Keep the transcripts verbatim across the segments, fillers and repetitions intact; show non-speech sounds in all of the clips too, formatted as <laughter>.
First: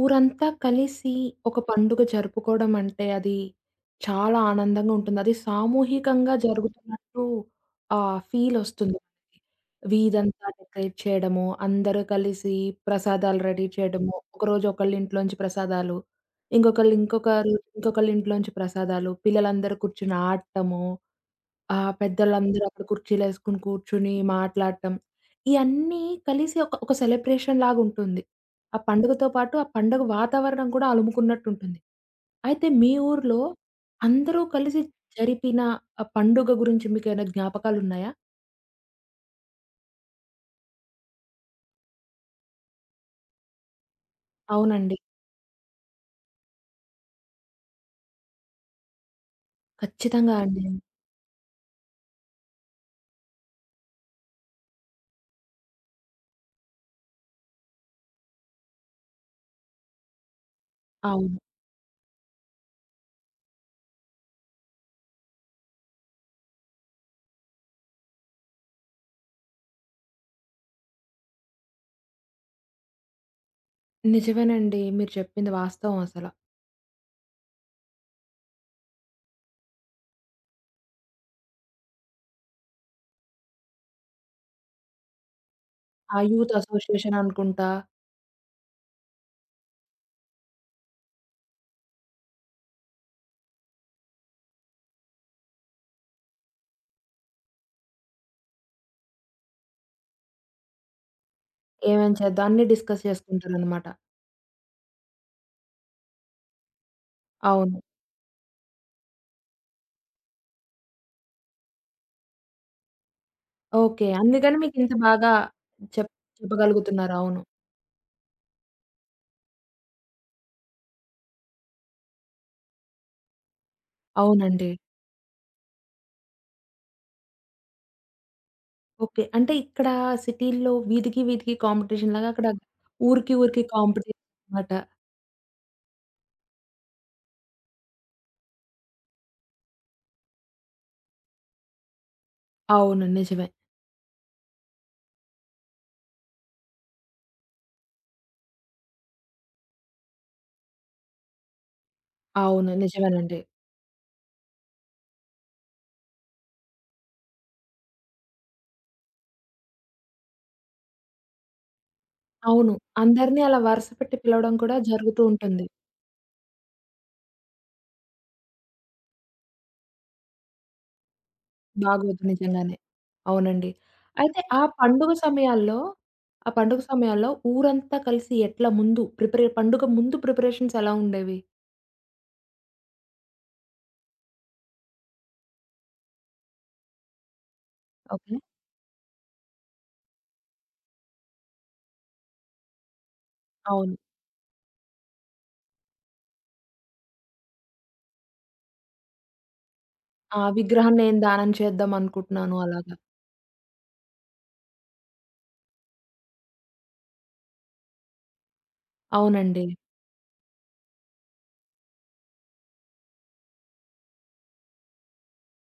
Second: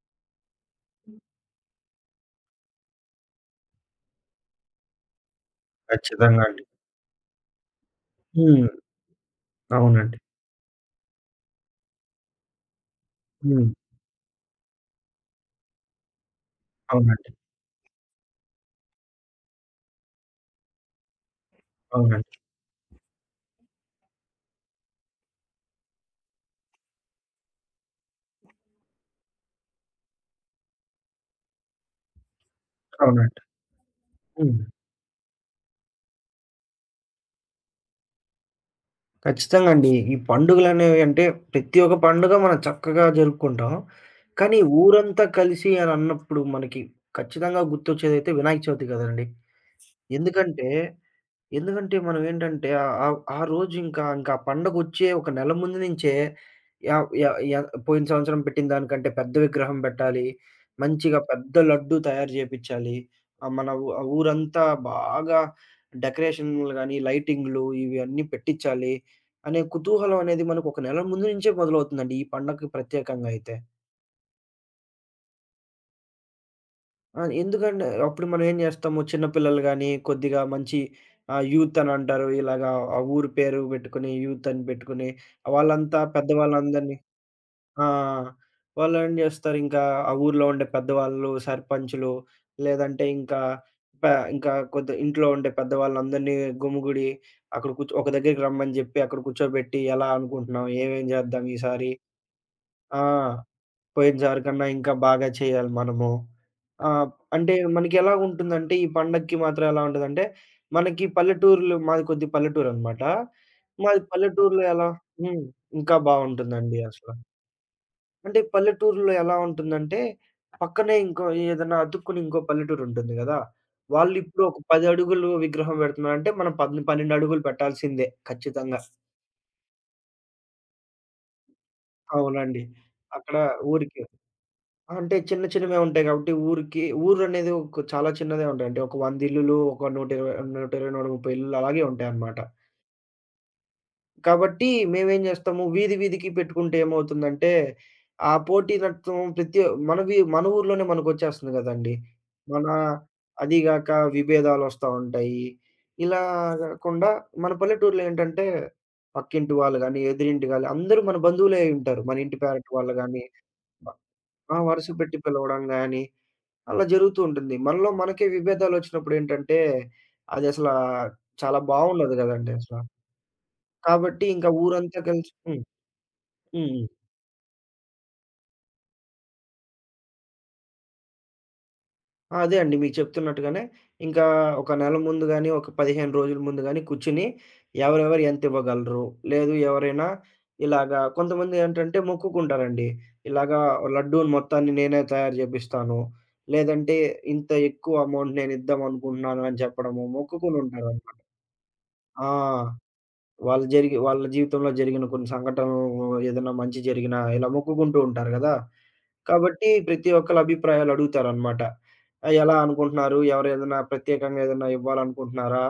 ఊరంతా కలిసి ఒక పండుగ జరుపుకోవడం అంటే అది చాలా ఆనందంగా ఉంటుంది. అది సామూహికంగా ఖచ్చితంగా అండి. జరుగుతున్నట్టు ఆహ్, ఫీల్ హ్మ్. ఒస్తుంది మనకి. అవునండి. వీధంతా డెకరేట్ చేయడము, అందరూ కలిసి ప్రసాదాలు రెడీ హ్మ్. చేయడము, ఒకరోజు ఒకళ్ళ ఇంట్లోంచి ప్రసాదాలు, ఇంకొకళ్ళు అవునండి. ఇంకొకరు ఇంకొకళ్ళ ఇంట్లోంచి ప్రసాదాలు, పిల్లలందరూ కూర్చొని ఆడటము. ఆ! అవునండి. పెద్దలందరూ అక్కడ కుర్చీలేసుకొని కూర్చుని మాట్లాడటం. ఇయన్నీ కలిసి ఒక ఒక సెలబ్రేషన్ లాగుంటుంది. ఆ పండుగతో పాటు ఆ పండుగ వాతావరణం కూడా అలుముకున్నట్టుంటుంది. అయితే మీ ఊర్లో అవునండి. అందరూ హ్మ్. కలిసి జరిపిన ఆ పండుగ గురించి మీకేమైనా జ్ఞాపకాలున్నాయా? ఖచ్చితంగా అండి. ఈ పండుగలనేవి అంటే ప్రతి ఒక్క పండుగ మనం చక్కగా జరుపుకుంటాం. కానీ అవునండి. ఊరంతా కలిసి అని అన్నప్పుడు మనకి ఖచ్చితంగా గుర్తొచ్చేదైతే వినాయక చవితి కదండీ! ఖచ్చితంగా అండి. ఎందుకంటే ఎందుకంటే మనం ఏంటంటే ఆహ్, ఆహ్, ఆ రోజు ఇంకా ఇంకా ఆ పండగొచ్చే ఒక నెల ముందు నుంచే యా యా యా పోయిన సంవత్సరం పెట్టిన దానికంటే పెద్ద విగ్రహం పెట్టాలి. మంచిగా అవును. పెద్ద లడ్డూ తయారు జేపిచ్చాలి. ఆహ్, మన ఊ ఆ ఊరంతా బాగా డెకరేషన్‌లు గాని, లైటింగ్‌లు ఇవి అన్నీ పెట్టిచ్చాలి అనే కుతూహలం అనేది మనకు ఒక నెల ముందు నుంచే మొదలవుతుందండి ఈ పండగకి ప్రత్యేకంగా అయితే. నిజమేనండి. మీరు చెప్పింది వాస్తవం అసల. ఆ, ఎందుకంటే అప్పుడు మనం ఏం జేస్తాము, చిన్న పిల్లలు గాని, కొద్దిగా మంచి ఆహ్, యూత్ అని అంటారు. ఇలాగా ఆ ఊరు పేరు బెట్టుకొని, యూత్ అని పెట్టుకొని, వాళ్ళంతా ఆ యూత్ పెద్దవాళ్ళందరినీ, అసోసియేషన్ అనుకుంటా, ఆ, వాళ్ళు ఏం జేస్తారు, ఇంకా ఆ ఊర్లో ఉండే పెద్దవాళ్ళు, సర్పంచులు, లేదంటే ఇంకా ప ఇంకా కొద్ది ఇంట్లో ఉండే పెద్దవాళ్ళందరినీ గుమిగూడి, అక్కడ కూర్చో ఒక దగ్గరికి రమ్మని జెప్పి, అక్కడ కూర్చోబెట్టి, ఎలా అనుకుంటున్నావు? ఏమేం జేద్దాం ఈసారి? ఏమేం చేద్దాం అన్నీ ఆ, డిస్కస్ చేసుకుంటారనమాట. పోయినసారి కన్నా ఇంకా బాగా చేయాలి మనము. ఆహ్, అంటే అవును. మనకెలా ఉంటుందంటే ఈ పండక్కి మాత్రం ఎలా ఉంటదంటే, మనకి పల్లెటూర్లు మాది కొద్ది పల్లెటూరనమాట. మాది ఓకే. అందుకని పల్లెటూరులో ఎలా మీకింత బాగా హ్మ్. ఇంకా చెప్ బావుంటుందండి అసల. చెప్పగలుగుతున్నారు. అవును. అంటే పల్లెటూరులో ఎలా ఉంటుందంటే, పక్కనే ఇంకో ఏదన్నా అతుక్కుని ఇంకో పల్లెటూరుంటుంది గదా! వాళ్ళిప్పుడు ఒక అవునండి. పది అడుగులు విగ్రహం పెడుతున్నారంటే, మనం పద్ పన్నెండు అడుగులు పెట్టాల్సిందే ఖచ్చితంగా. ఓకే. అంటే ఇక్కడ సిటీ‌ల్లో వీధికి, వీధికి కాంపిటీషన్ లాగా అక్కడ అవునండి. ఊరికి, అక్కడ ఊరికి ఊరికి కాంపిటీషన్ అన్నమాట. అంటే చిన్న చిన్నవే ఉంటాయి కాబట్టి ఊరికి ఊరనేది ఒక చాలా చిన్నదే ఉంటాయి. అంటే ఒక వంద ఇల్లులు, ఒక నూట ఇరవై నూట ఇరవై, నూట ముప్పై ఇల్లులు అలాగే ఉంటాయన్నమాట. అవును. నిజమే. కాబట్టి మేమేం చేస్తాము వీధి వీధికి పెట్టుకుంటే ఏమవుతుందంటే, ఆ పోటీతత్వం ప్రతి మన వి మన ఊర్లోనే మనకొచ్చేస్తుంది కదండీ. మన అవును. నిజమేనండి. అదీగాక విభేదాలొస్తా ఉంటాయి. ఇలా కాకుండా మన పల్లెటూరులో ఏంటంటే, పక్కింటి వాళ్ళు గాని, ఎదురింటి గాని అందరూ మన బంధువులే అయ్యుంటారు. మన ఇంటి పెరటి అవును. వాళ్ళు గాని, అందరిని అలా వరుస పెట్టి పిలవడం ఆ, కూడా వరుస పెట్టి జరుగుతూ పిలవడం ఉంటుంది. గాని అలా జరుగుతూ ఉంటుంది. మనలో మనకే విభేదాలొచ్చినప్పుడేంటంటే, అదసలా చాలా బావుండదు బాగోదు గదండీ నిజంగానే. అసల. అవునండి. కాబట్టి అయితే ఇంకా ఆ ఊరంతా పండుగ కలిసి హ్మ్. సమయాల్లో, ఆ హ్మ్. పండుగ హ్మ్. సమయాల్లో ఊరంతా కలిసి ఎట్లా ముందు ప్రిపరే పండుగ ముందు ప్రిపరేషన్స్ ఎలా ఉండేవి? అదే అండి. మీకు చెప్తున్నట్టుగానే ఇంకా ఒక నెల ముందు గాని, ఒక పదిహేను రోజుల ముందు గాని కూర్చొని ఎవరెవరు ఓకే. ఎంతివ్వగలరు? లేదు ఎవరైనా ఇలాగా కొంతమంది ఏంటంటే మొక్కుకుంటారండి. ఇలాగా అవును. లడ్డూని మొత్తాన్ని నేనే తయారు జేపిస్తాను. లేదంటే ఇంత ఎక్కువ అమౌంట్ నేనిద్దామనుకుంటున్నాను అని చెప్పడము ఆ! విగ్రహం నేను మొక్కుకొనుంటారనమాట. దానం చేద్దాం ఆ, అనుకుంటున్నాను అలాగా. వాళ్ళు జరిగి వాళ్ళ జీవితంలో జరిగిన కొన్ని సంఘటనలు ఏదైనా మంచి జరిగినా ఇలా మొక్కుకుంటూ ఉంటారు గదా! అవునండి. కాబట్టి ప్రతి ఒక్కళ్ళ అభిప్రాయాలు అడుగుతారనమాట. ఆహ్, ఎలా అనుకుంటున్నారు? ఎవరు ఏదైనా ప్రత్యేకంగా ఏదైనా ఇవ్వాలనుకుంటున్నారా?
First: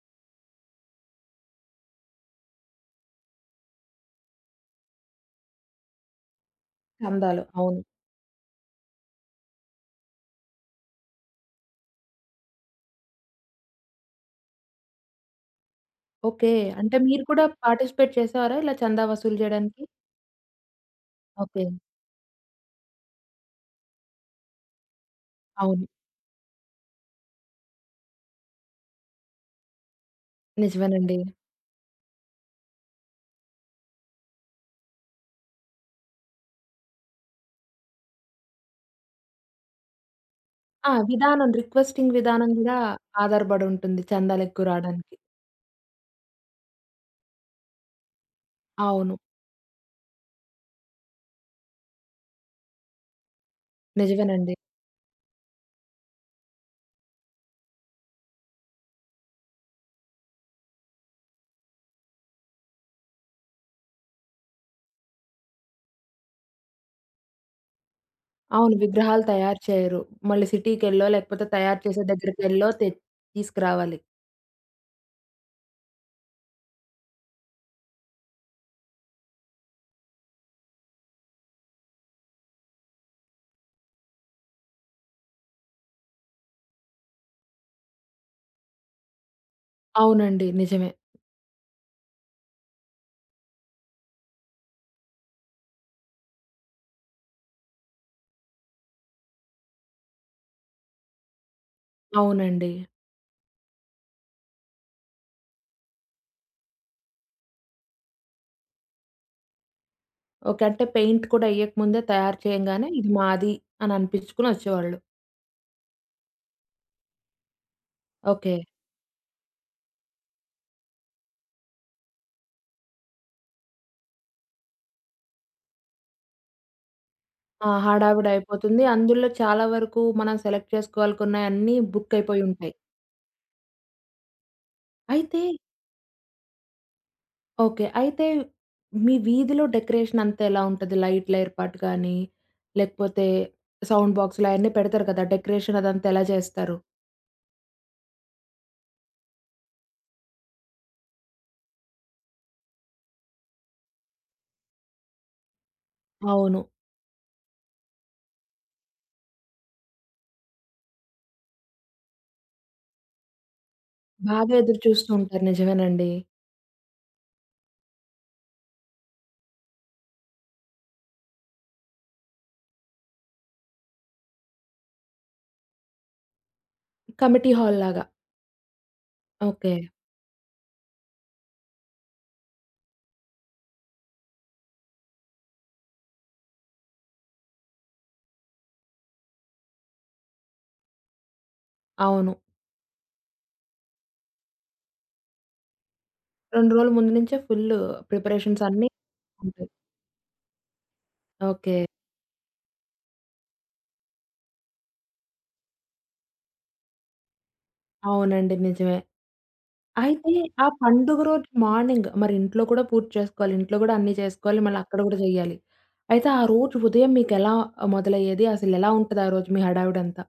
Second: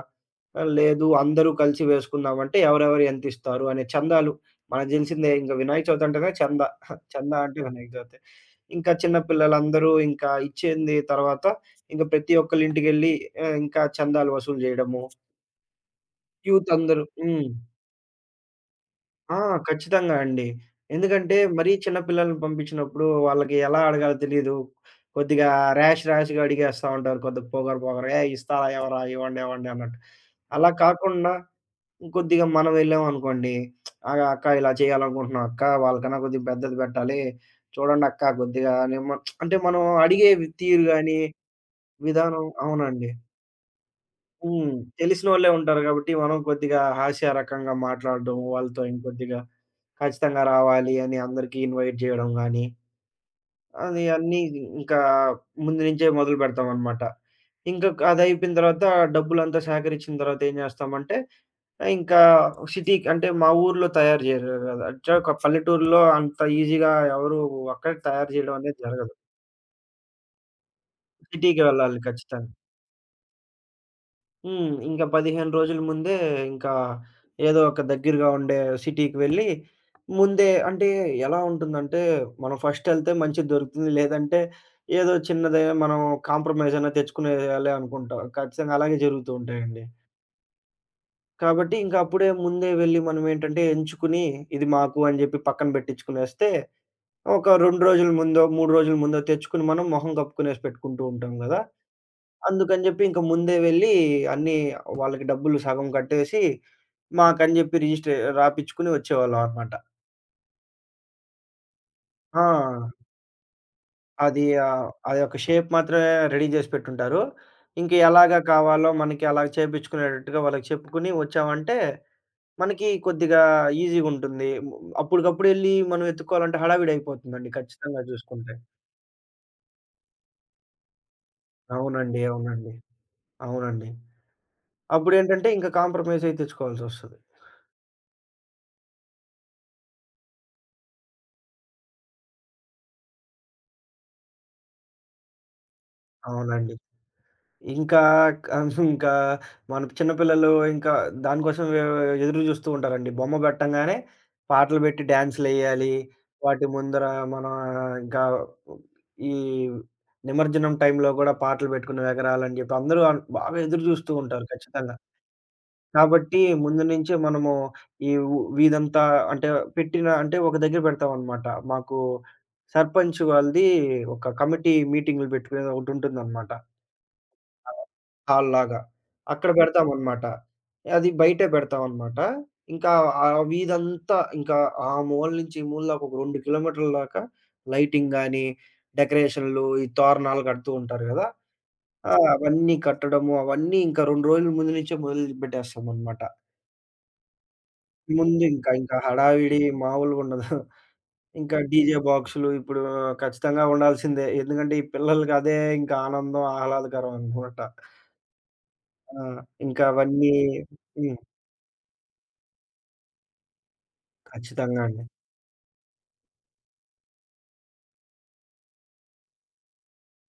ఆహ్, లేదు అందరూ కలిసి వేసుకుందామంటే ఎవరెవరు ఎంతిస్తారు అనే చందాలు. మనకు తెలిసిందే ఇంక వినాయక చవితి అంటేనే చందా. చందా చందాలు. అంటే అవును. వినాయక చవితే. ఇంకా చిన్న పిల్లలందరూ ఇంకా ఇచ్చేంది తర్వాత ఇంక ప్రతి ఒక్కళ్ళ ఇంటికెళ్ళి, ఆహ్, ఇంకా చందాలు వసూలు జేయడము. ఓకే. యూత్ అంటే అందరూ మీరు కూడా హ్మ్. పార్టిసిపేట్ చేసేవారా ఇలా చందా ఆ, వసూలు చేయడానికి? ఖచ్చితంగా అండి. ఎందుకంటే ఓకే. మరీ చిన్న పిల్లల్ని పంపించినప్పుడు వాళ్ళకి ఎలా అడగాలో తెలీదు. కొద్దిగా అవును. ర్యాష్ ర్యాష్‌గా అడిగేస్తా ఉంటారు. కొద్దిగా పొగరు పొగరు, "ఏయ్! ఇస్తారా ఇవ్వరా? ఇవ్వండి ఇవ్వండి" అన్నట్టు. అలా నిజమేనండి. కాకుండా కొద్దిగా మనం వెళ్ళామనుకోండి, "ఆగ అక్క ఇలా చేయాలనుకుంటున్నాం అక్క. వాళ్ళకన్నా కొద్దిగా పెద్దది పెట్టాలి. చూడండి అక్క కొద్దిగా" నిమ్మ అంటే మనం అడిగే వి తీరు ఆ! గాని, విధానం రిక్వెస్టింగ్ విధానం విధానం కూడా అవునండి. ఆధారపడి ఉంటుంది చందాలు ఎక్కువ హ్మ్. రాడానికి. తెలిసినోళ్ళే ఉంటారు కాబట్టి మనం కొద్దిగా హాస్య రకంగా మాట్లాడడం వాళ్ళతో అవును. ఇంకొద్దిగా ఖచ్చితంగా రావాలి అని అందరికి ఇన్వైట్ చేయడం గాని, అది అన్నీ నిజమేనండి. ఇంకా ముందు నుంచే మొదలు పెడతామనమాట. ఇంకా క్ అదయిపోయిన తర్వాత డబ్బులంతా సేకరించిన తర్వాత ఏం చేస్తామంటే, ఇంకా సిటీకి, అంటే మా ఊర్లో తయారు చేయరు కదా! అంటే ఒక పల్లెటూరులో అంత ఈజీగా ఎవరు అక్కడ తయారు చేయడం అవును. అనేది జరగదు. విగ్రహాలు తయారు చేయరు. మళ్ళీ సిటీకెళ్ళో లేకపోతే సిటీకి తయారు వెళ్ళాలి చేసే ఖచ్చితంగా. దగ్గరికెళ్ళో తె తీసుకురావాలి. హ్మ్. ఇంకా పదిహేను రోజుల ముందే ఇంకా ఏదో ఒక దగ్గరగా ఉండే సిటీకి వెళ్ళి, ముందే అంటే ఎలా ఉంటుందంటే, మనం ఫస్ట్ ఎళ్తే మంచిది దొరుకుతుంది. లేదంటే ఏదో చిన్నదే మనం కాంప్రమైజ్ అన్నా తెచ్చుకునేయాలి అనుకుంటాం. ఖచ్చితంగా అలాగే జరుగుతూ ఉంటాయండి. అవునండి. నిజమే. కాబట్టి ఇంక అప్పుడే ముందే వెళ్ళి మనం ఏంటంటే ఎంచుకుని, ఇది మాకు అని జెప్పి పక్కన బెట్టించుకునేస్తే, ఒక రెండు రోజుల ముందో, మూడు రోజుల ముందో తెచ్చుకొని మనం మొహం కప్పుకునేసి పెట్టుకుంటూ ఉంటాం గదా! అవునండి. అందుకని జెప్పి ఇంక ముందే వెళ్ళి అన్నీ వాళ్ళకి డబ్బులు సగం కట్టేసి, మాకని జెప్పి రిజిస్ట్రే రాపిచ్చుకుని వచ్చేవాళ్ళం అనమాట. ఓకే. అంటే పెయింట్ కూడా ఎయ్యక ముందే తయారు ఆ, చేయంగానే ఇది మాది అని అది, అనిపించుకొని ఆహ్, వచ్చేవాళ్ళు. అది ఒక షేప్ మాత్రమే రెడీ జేసి పెట్టుంటారు. ఇంక ఎలాగా ఓకే. కావాలో మనకి అలా చేపిచ్చుకునేటట్టుగా వాళ్ళకి చెప్పుకుని వచ్చామంటే, మనకి కొద్దిగా ఈజీగుంటుంది. ము అప్పటికప్పుడెళ్ళి మనం ఎతుక్కోవాలంటే హడావిడయిపోతుందండి ఆ! ఖచ్చితంగా చూసుకుంటే. హడావిడయిపోతుంది. అందులో చాలా వరకు మనం సెలెక్ట్ చేసుకోవాలనుకున్నయన్నీ బుక్ అవునండి. అయిపోయి అవునండి. ఉంటాయి. అవునండి. అయితే అప్పుడేంటంటే ఇంక కాంప్రమైజ్ అయి తెచ్చుకోవాల్సొస్తది. ఓకే. అయితే మీ వీధిలో డెకరేషన్ అంతా ఎలా ఉంటది? లైట్‌ల ఏర్పాటు గానీ, లేకపోతే సౌండ్ బాక్సులు అయన్నీ పెడతారు కదా! డెకరేషన్ అదంతా ఎలా అవునండి. చేస్తారు? ఇంకా అన్- <laughs> ఇంకా మన చిన్న పిల్లలు ఇంకా దానికోసం ఎ ఎదురు చూస్తూ ఉంటారండి. బొమ్మ పెట్టంగానే పాటలు పెట్టి డాన్స్‌లెయ్యాలి. అవును. వాటి ముందర మనం ఇంకా ఈ నిమజ్జనం టైంలో గూడా పాటలు పెట్టుకుని ఎగరాలని జెప్పి అందరూ అన్ బాగా ఎదురు జూస్తూ ఉంటారు బాగా ఎదురు ఖచ్చితంగా. చూస్తూ ఉంటారు. నిజమేనండి. కాబట్టి ముందు నుంచే మనము ఈ వు వీధంతా, అంటే పెట్టిన అంటే ఒక దగ్గర పెడతామనమాట. మాకు సర్పంచ్ వాళ్ళది ఒక కమిటీ మీటింగులు పెట్టుకునేది ఒకటుంటుందనమాట. కమిటీ హాల్ లాగా. హాల్‌లాగా. అక్కడ ఓకే. బెడతామనమాట. అది బయటే బెడతామనమాట. ఇంకా ఆ వీధంతా ఇంకా ఆ మూల నుంచి ఈ మూల దాకా ఒక రెండు కిలోమీటర్ల దాకా లైటింగ్ గాని, డెకరేషన్‌లు, ఈ తోరణాలు కడుతూ ఉంటారు గదా! ఆ, అవును. అవన్నీ కట్టడము, అవన్నీ ఇంకా రెండు రోజుల ముందు నుంచే మొదలుపెట్టేస్తామనమాట. రెండు రోజుల ముందు నుంచే ఫుల్లు ముందు ప్రిపరేషన్స్ ఇంకా అన్నీ ఇంకా హడావిడి ఉంటాయి. మామూలుగుండదు. ఇంకా ఓకే. డీజే బాక్సులు ఇప్పుడు ఖచ్చితంగా ఉండాల్సిందే. ఎందుకంటే ఈ పిల్లలకి అదే ఇంకా ఆనందం, ఆహ్లాదకరం అనమాట. అవునండి. నిజమే. ఆ, ఇంకా అయితే అవన్నీ ఆ హ్మ్. పండుగ రోజు మార్నింగ్ మరి ఇంట్లో కూడా పూర్తి చేసుకోవాలి. ఇంట్లో గూడా అన్నీ చేసుకోవాలి. మళ్ళీ ఖచ్చితంగా అక్కడ అండి. గూడా జేయాలి. అయితే ఆ రోజు ఉదయం మీకెలా మొదలయ్యేది? అసలెలా ఉంటది ఆ రోజు మీ హడావిడంతా?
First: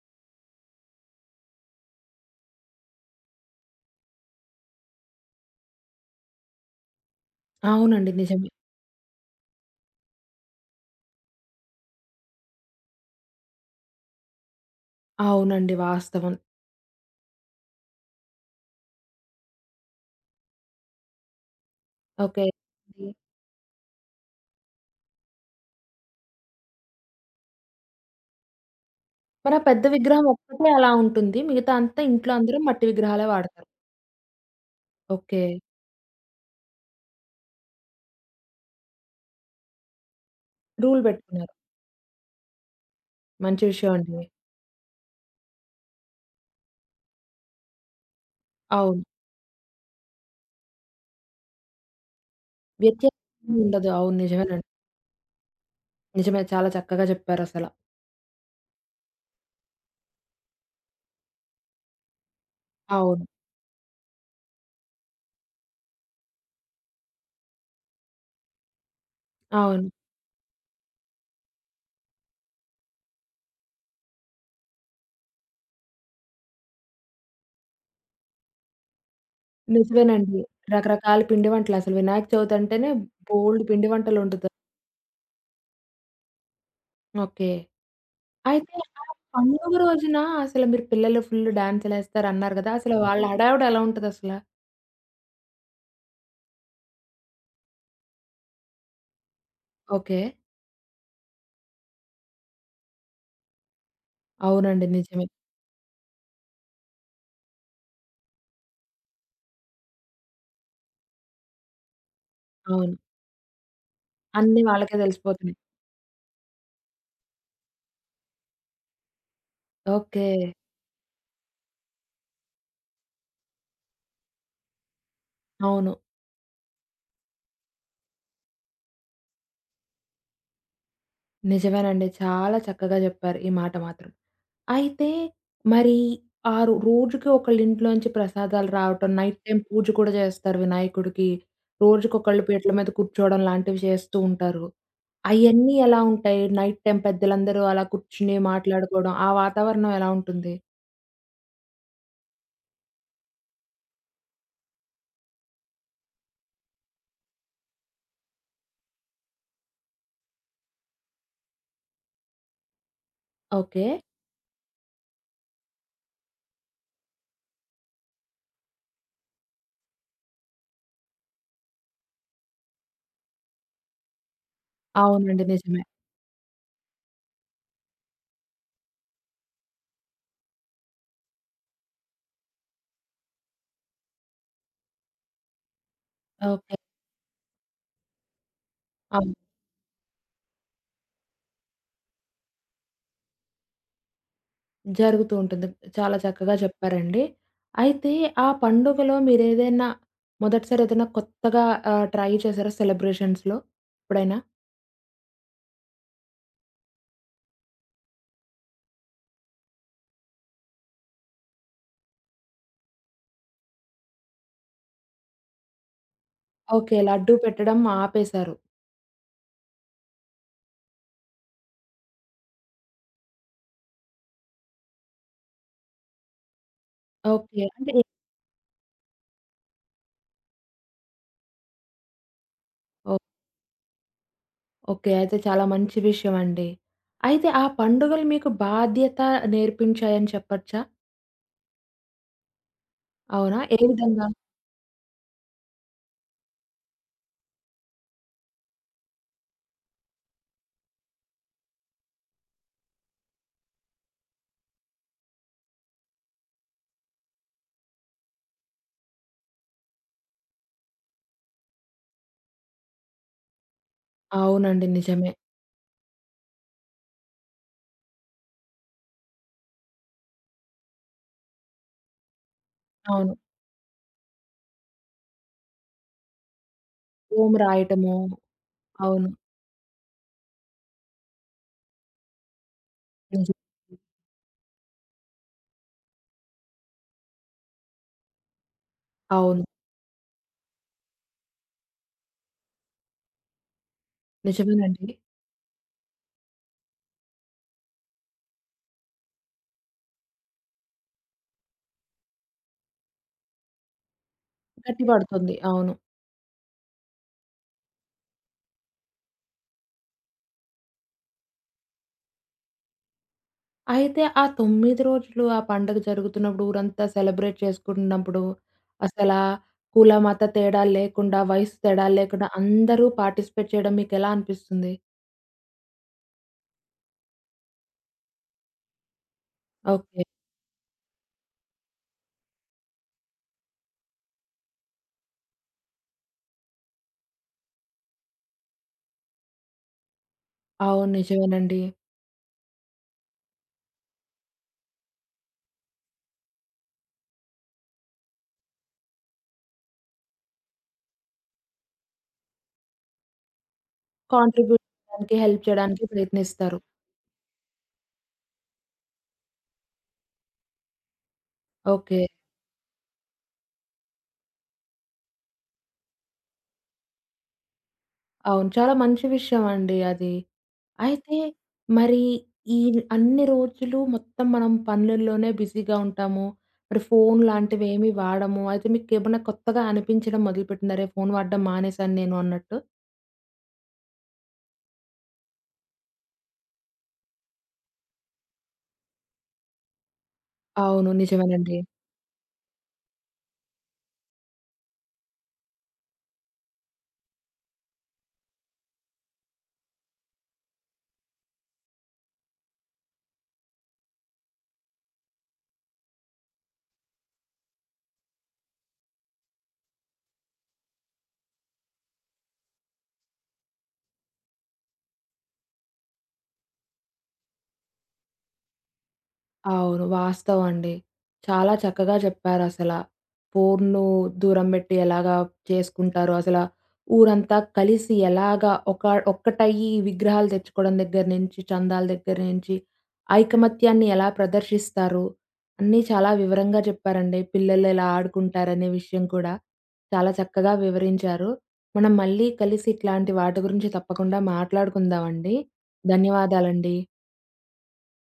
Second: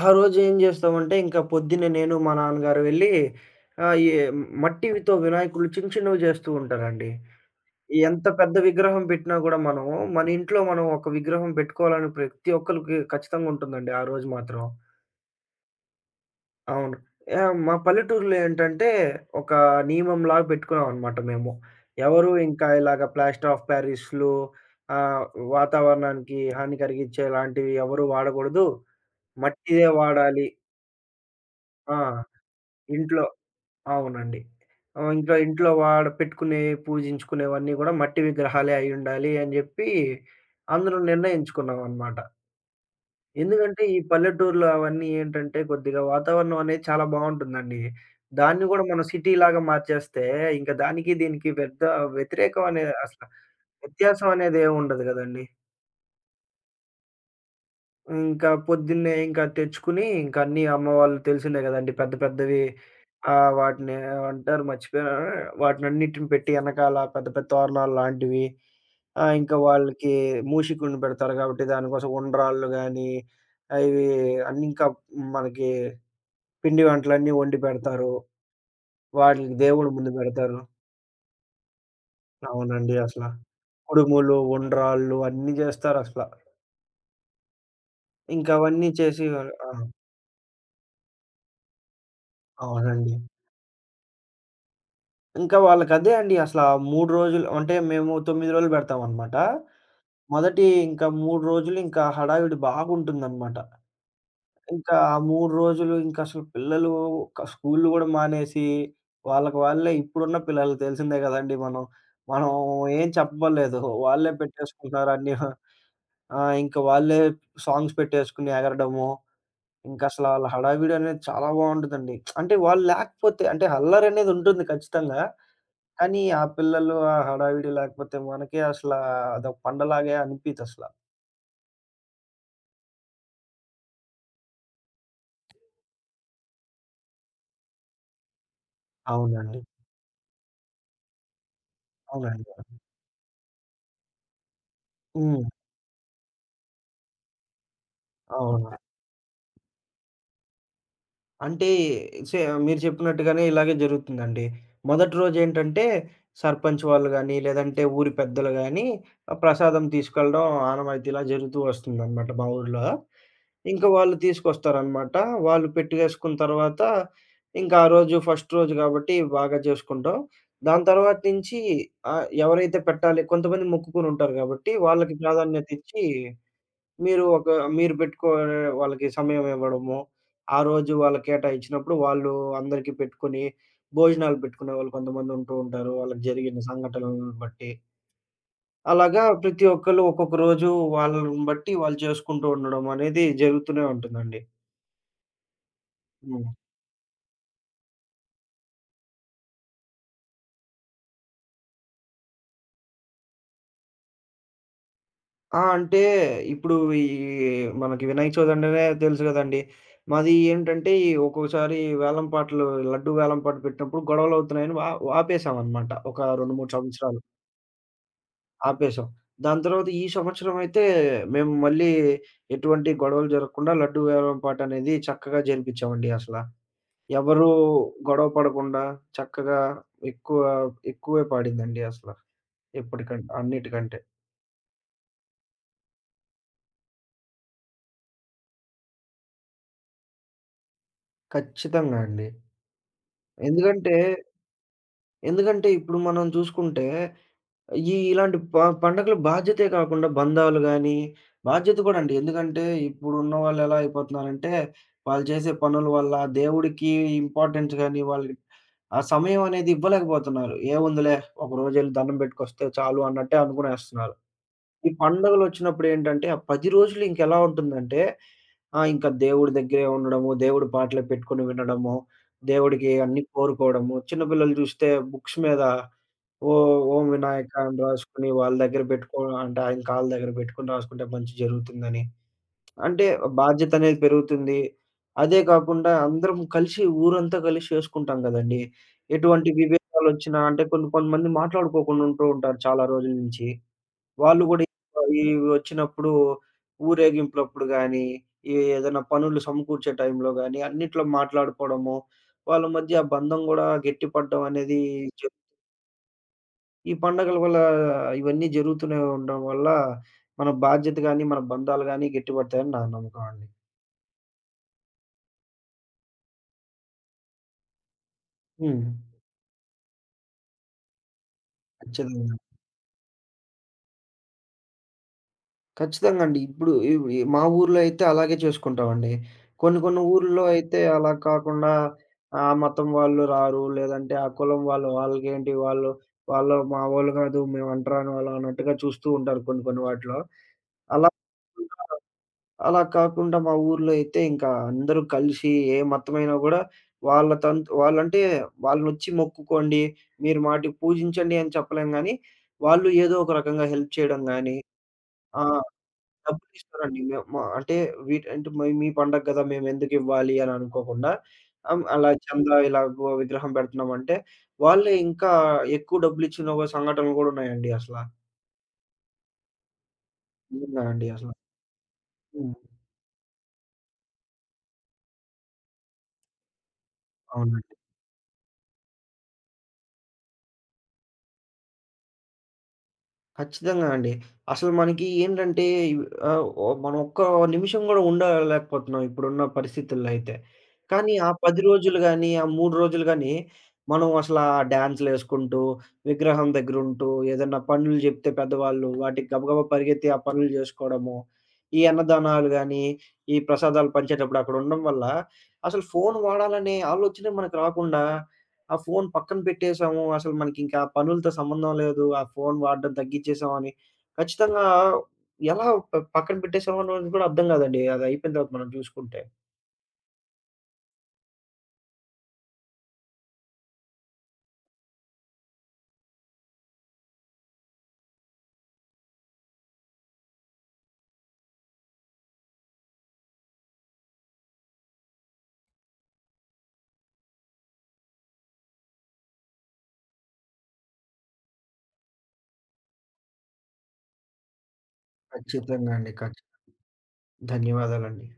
ఆ రోజు ఏం జేస్తామంటే, ఇంక పొద్దున్నే నేను, మా నాన్నగారు వెళ్లి, ఆహ్, ఈ మట్టివితో వినాయకులు చిన్న చిన్నవి జేస్తూ ఉంటారండి. అవునండి. ఎంత నిజమే. పెద్ద విగ్రహం పెట్టినా గూడా మనము, మన ఇంట్లో మనం ఒక విగ్రహం పెట్టుకోవాలని ప్రతి ఒక్కళ్ళకి ఖచ్చితంగా ఉంటుందండి ఆ రోజు మాత్రం. అవునండి. వాస్తవం. అవును. యాహ్! మా పల్లెటూరులో ఏంటంటే, ఒక నియమంలాగా పెట్టుకున్నామనమాట మేము. ఎవరు ఓకే. ఇంకా ఇలాగ ప్లాస్టర్ ఆఫ్ ప్యారిస్‌లు, ఆహ్, వాతావరణానికి హాని కలిగించే లాంటివి ఎవరు వాడకూడదు. మరి ఆ పెద్ద మట్టిదే విగ్రహం వాడాలి. ఒక్కటే అలా ఉంటుంది. మిగతా ఆ! అంతా ఇంట్లో అందరూ మట్టి ఇంట్లో విగ్రహాలే వాడతారు. అవునండి. ఆహ్, ఇంకా ఓకే. ఇంట్లో వాడ పెట్టుకునే, పూజించుకునేవన్నీ గూడా మట్టి విగ్రహాలే అయ్యుండాలి అని జెప్పి రూల్ అందరం పెట్టుకున్నారు. నిర్ణయించుకున్నామనమాట. మంచి ఎందుకంటే విషయం ఈ అండి. పల్లెటూరులో అవన్నీ ఏంటంటే కొద్దిగా వాతావరణం అనేది చాలా బావుంటుందండి. దాన్ని గూడా అవును. మనం సిటీలాగా మార్చేస్తే ఇంక దానికి దీనికి పెద్ద వ్యతిరేకం అనేది అసల వ్యత్యాసం ఉండదు. అవును. వ్యత్యాసం నిజమేనండి. అనేదేముండదు గదండీ! నిజమే. చాలా చక్కగా చెప్పారసల. ఇంకా పొద్దున్నే ఇంకా తెచ్చుకుని, ఇంక అన్నీ అమ్మ వాళ్ళు తెలిసిందే గదండీ! పెద్ద పెద్దవి, అవును. ఆహ్, వాటిని ఏమంటారు మర్చిపోయాను. వాటినన్నిటిని పెట్టి ఎనకాల పెద్ద పెద్ద తోరణాలు లాంటివి, ఆహ్, ఇంకా అవును. వాళ్ళకి మూషికుండి పెడతారు గాబట్టి, దానికోసం ఉండ్రాళ్ళు గానీ, ఆహ్, ఇవి అన్నీ ఇంకా మనకి పిండి వంటలన్నీ వండి పెడతారు. వాటిలికి దేవుడి ముందు నిజమేనండి. బెడతారు. రకరకాల పిండి వంటలు అసలు వినాయక చవితి అంటేనే అవునండి. అసల. బోలెడు పిండి వంటలు కుడుములు, వండుతారు. ఉండ్రాళ్ళు అన్నీ జేస్తారసల. ఓకే. అయితే ఇంకవన్నీ ఆ చేసి ఆ! పండుగ రోజున అసలు మీరు పిల్లలు ఫుల్ డాన్సులేస్తారన్నారు గదా! అసలు అవునండి. వాళ్ళ హడావిడి ఎలా ఉంటదసల? ఇంకా వాళ్ళకదే అండి. అసలా మూడు రోజులు అంటే మేము తొమ్మిది రోజులు పెడతామనమాట. ఓకే. మొదటి ఇంకా మూడు రోజులు ఇంకా హడావిడి బాగుంటుందనమాట. అవునండి. ఇంకా ఆ నిజమే. మూడు రోజులు ఇంకా అసలు పిల్లలు క స్కూల్లు గూడా మానేసి, వాళ్ళకి వాళ్ళే ఇప్పుడున్న పిల్లలు తెలిసిందే గదండీ మనం. మనం అవును. ఏం చెప్పలేదు. వాళ్ళే అన్నీ వాళ్ళకే పెట్టేసుకుంటున్నారు అన్నీ. తెలిసిపోతున్నాయి. ఆ, ఇంకా వాళ్ళే సాంగ్స్ పెట్టేసుకొని ఎగరడము. ఇంకసల ఓకే. ఆళ్ళ హడావిడి అనేది చాలా బావుంటదండి. అంటే వాళ్ళు లేకపోతే అంటే అల్లరనేది ఉంటుంది ఖచ్చితంగా. అవును. కానీ ఆ పిల్లలు ఆ హడావిడి లేకపోతే మనకే అసలా అదొక పండలాగే అనిపియదసల. నిజమేనండి. చాలా చక్కగా జెప్పారు ఈ మాట మాత్రం. అయితే మరి ఆ రో రోజుకి ఒకళ్ళింట్లోంచి ప్రసాదాలు రావటం, నైట్ టైమ్ అవునండి. పూజ కూడా చేస్తారు వినాయకుడికి. రోజుకొకళ్ళు అవునండి. పీటల మీద కూర్చోవడం లాంటివి చేస్తూ ఉంటారు. హ్మ్. అయన్నీ ఎలా ఉంటాయి? నైట్ టైమ్ పెద్దలందరూ అలా కూర్చుని అవును. మాట్లాడుకోవడం, ఆ వాతావరణం ఎలా ఉంటుంది? అంటే సే మీరు చెప్పినట్టుగానే ఇలాగే జరుగుతుందండి. మొదటి రోజేంటంటే సర్పంచ్ వాళ్ళు గాని, లేదంటే ఊరి పెద్దలు గాని, ఆహ్, ప్రసాదం తీసుకెళ్ళడం ఆనవాయితీ ఇలా జరుగుతూ వస్తుందనమాట మా ఊర్లో. ఓకే. ఇంకా వాళ్ళు తీసుకొస్తారనమాట. వాళ్ళు పెట్టేసుకున్న తర్వాత ఇంకా ఆ రోజు ఫస్ట్ రోజు కాబట్టి బాగా చేసుకుంటాం. దాని తర్వాత నుంచి, ఆహ్, ఎవరైతే పెట్టాలి కొంతమంది మొక్కుకొని ఉంటారు కాబట్టి వాళ్ళకి అవునండి. ప్రాధాన్యత నిజమే. ఇచ్చి మీరు ఒక మీరు పెట్టుకోనే వాళ్ళకి సమయం ఇవ్వడము. ఆ రోజు వాళ్ళకి కేటాయించినప్పుడు వాళ్ళు అందరికీ పెట్టుకొని, భోజనాలు పెట్టుకునేవాళ్ళు కొంతమందుంటూ ఉంటారు. వాళ్ళకి జరిగిన ఓకే. సంఘటనలను బట్టి. అలాగా అవును. ప్రతి ఒక్కళ్ళు ఒక్కొక్క రోజు వాళ్ళని బట్టి వాళ్ళు చేసుకుంటూ ఉండడం అనేది జరుగుతూనే ఉంటుందండి. జరుగుతూ ఉంటుంది. చాలా హ్మ్. చక్కగా చెప్పారండి. అయితే ఆ పండుగలో మీరేదైనా మొదటిసారి ఏదైనా కొత్తగా ఆహ్, ట్రై చేశారా సెలబ్రేషన్స్‌లో ఎప్పుడైనా? ఆ, అంటే ఇప్పుడు ఈ మనకి వినాయక చవితి అంటేనే తెలుసు గదండీ. మాది ఏంటంటే ఈ ఒక్కొక్కసారి వేలం పాటలు లడ్డూ వేలం పాట పెట్టినప్పుడు గొడవలవుతున్నాయని ఆ ఆపేసామన్నమాట. ఒక రెండు, మూడు ఓకే. సంవత్సరాలు. లడ్డూ పెట్టడం ఆపేశారు. ఆపేసాం. దాని తర్వాత ఈ సంవత్సరమైతే మేము మళ్ళీ ఎటువంటి గొడవలు జరగకుండా లడ్డూ వేలం పాట అనేది చక్కగా జరిపిచ్చామండి అసల. ఎవరు ఓకే. అంటే గొడవ పడకుండా చక్కగా ఎక్కువ ఎక్కువే పాడిందండి అసల. ఓహ్! ఎప్పటికంటే అన్నిటికంటే. ఓకే. అయితే చాలా మంచి విషయం అండి. అయితే ఆ పండుగలు మీకు బాధ్యత నేర్పించాయని చెప్పచ్చా? ఖచ్చితంగా అండి. అవునా? ఏ ఎందుకంటే, విధంగా? ఎందుకంటే ఇప్పుడు మనం చూసుకుంటే ఈ ఇలాంటి ప పండగలు బాధ్యతే కాకుండా బంధాలు గాని, బాధ్యత కూడా అండి. ఎందుకంటే ఇప్పుడున్న వాళ్ళు ఎలా అయిపోతున్నారంటే, వాళ్ళు చేసే పనుల వల్ల దేవుడికి ఇంపార్టెన్స్ గాని, వాళ్ళకి ఆ సమయం అనేది ఇవ్వలేకపోతున్నారు. ఏముందిలే ఒకరోజెళ్లి దండం పెట్టుకొస్తే చాలు అన్నట్టే అనుకునేస్తున్నారు. అవునండి. ఈ నిజమే. పండుగలొచ్చినప్పుడు ఏంటంటే, ఆ పది రోజులు ఇంకెలా ఉంటుందంటే, ఆహ్, ఇంకా దేవుడి దగ్గరే ఉండడము, దేవుడి పాటలే పెట్టుకొని వినడము, దేవుడికి అన్నీ అవును. కోరుకోవడము. చిన్న పిల్లలు చూస్తే బుక్స్ మీద ఓహ్! ఓం ఓం వినాయక అని రాయటము. రాసుకొని వాళ్ళ దగ్గర పెట్టుకో అవును. అంటే ఆయన కాళ్ళ దగ్గర పెట్టుకొని రాసుకుంటే మంచి జరుగుతుందని. అంటే నిజం. బాధ్యత అనేది పెరుగుతుంది. అదే కాకుండా అందరం కలిసి ఊరంతా కలిసి చేసుకుంటాం గదండీ! ఎటువంటి అవును. విభేదాలొచ్చినా అంటే కొన్ని కొంతమంది మాట్లాడుకోకుండా ఉంటూ ఉంటారు చాలా రోజుల నుంచి. వాళ్ళు గూడా నిజమేనండి. ఇవి వచ్చినప్పుడు ఊరేగింపులప్పుడు గానీ, ఈ ఏదైనా పనులు సమకూర్చే టైంలో గానీ అన్నిట్లో మాట్లాడుకోవడము, వాళ్ళ మధ్య ఆ బంధం గూడా గట్టిపడడం అనేది గట్టి జరుగుతుంది. పడుతుంది. అవును. ఈ పండగల వల్ల ఇవన్నీ జరుగుతూనే ఉండడం వల్ల, మన బాధ్యత గాని, మన బంధాలు గాని గట్టిపడతాయని నా నమ్మకం అండి. అయితే ఆ తొమ్మిది రోజులు ఆ పండగ జరుగుతున్నప్పుడు ఊరంతా సెలబ్రేట్ చేసుకుంటున్నప్పుడు హ్మ్. అసలా కుల, మత తేడా లేకుండా, వయసు తేడా ఖచ్చితంగా. లేకుండా అందరూ పార్టిసిపేట్ చేయడం మీకెలా అనిపిస్తుంది? ఖచ్చితంగా అండి. ఇప్పుడు ఇవ్ ఈ మా ఊర్లో అయితే అలాగే చేసుకుంటామండి. కొన్ని కొన్ని ఓకే. ఊర్లో అయితే అలా కాకుండా ఆ మతం వాళ్ళు రారు. లేదంటే ఆ కులం వాళ్ళు వాళ్ళకేంటి వాళ్ళు, వాళ్ళు మా వోళ్ళు కాదు. మేము అంటరాని వాళ్ళం అన్నట్టుగా చూస్తూ ఉంటారు కొన్ని కొన్ని వాటిలో. అవును. అలా నిజమేనండి. అలా కాకుండా మా ఊర్లో అయితే ఇంకా అందరూ కలిసి ఏ మతమైనా గూడా వాళ్ళ తంతు వాళ్ళంటే వాళ్ళనొచ్చి మొక్కుకోండి, మీరు మాటికి పూజించండి అని చెప్పలేం గానీ, వాళ్ళు ఏదో ఒక రకంగా హెల్ప్ చేయడం గానీ, కాంట్రిబ్యూట్ చేయడానికి, ఆ, హెల్ప్ చేయడానికి ప్రయత్నిస్తారు. డబ్బులిస్తారండి. మే మా అంటే వీటి అంటే మ మీ పండగ గదా! మేమెందుకివ్వాలి అని అనుకోకుండా ఆహ్, అలా ఓకే. చందా ఇలా గో విగ్రహం పెడుతున్నామంటే, వాళ్ళే ఇంకా ఎక్కువ డబ్బులిచ్చిన ఒక సంఘటనలు గూడా ఉన్నాయండి అసల. అవును. చాలా మంచి విషయం అండి అది. నిజంగా అండి అసల. అయితే మరి హ్మ్. ఈ అన్ని రోజులు మొత్తం మనం పనులలోనే బిజీగా ఉంటాము. మరి ఫోను అవునండి. లాంటివేమి వాడము. అయితే మీకేమన్నా కొత్తగా అనిపించడం మొదలుపెట్టిందా? అరే! ఫోను వాడడం మానేశాను నేను అన్నట్టు? ఖచ్చితంగా అండి. అసలు మనకి ఏంటంటే ఇవ్ ఆహ్, ఓ మనం ఒక్క నిమిషం గూడా ఉండలేకపోతున్నాం ఇప్పుడున్న పరిస్థితుల్లో అయితే. అవును. కానీ ఆ పది నిజమేనండి. రోజులు గాని, ఆ మూడు రోజులు గాని మనం అసలా డాన్సులేసుకుంటూ, విగ్రహం దగ్గరుంటూ, ఏదన్నా పనులు జెప్తే పెద్దవాళ్ళు వాటికి గబగబా పరిగెత్తి ఆ పనులు జేసుకోవడము. ఈ అన్నదానాలు గాని, ఈ ప్రసాదాలు పంచేటప్పుడు అక్కడుండడం వల్ల అసలు ఫోను వాడాలనే ఆలోచనే మనకు రాకుండా ఆ ఫోను పక్కన పెట్టేసాము. అసలు మనకింకా పనులతో సంబంధం లేదు. ఆ ఫోను వాడడం తగ్గిచ్చేసాం అని ఖచ్చితంగా ఎలా ప పక్కన పెట్టేసామో అనేది కూడా అర్థం కాదండి. అది అయిపోయిన తర్వాత మనం చూసుకుంటే. అవును. వాస్తవమండి. చాలా చక్కగా చెప్పారసల. ఫోన్‌ను దూరం బెట్టి ఎలాగా చేసుకుంటారు, అసల ఊరంతా కలిసి ఎలాగా ఒక ఒక్కటయ్యి విగ్రహాలు తెచ్చుకోవడం దగ్గర నుంచి, చందాల దగ్గర నుంచి, ఐకమత్యాన్ని ఎలా ప్రదర్శిస్తారు, అన్నీ చాలా వివరంగా చెప్పారండి. పిల్లలు ఎలా ఆడుకుంటారనే విషయం కూడా చాలా చక్కగా వివరించారు. మనం మళ్ళీ కలిసి ఇట్లాంటి వాటి గురించి తప్పకుండా మాట్లాడుకుందామండి. ఖచ్చితంగా అండి. ఖచ్చి ధన్యవాదాలండి. ధన్యవాదాలండి.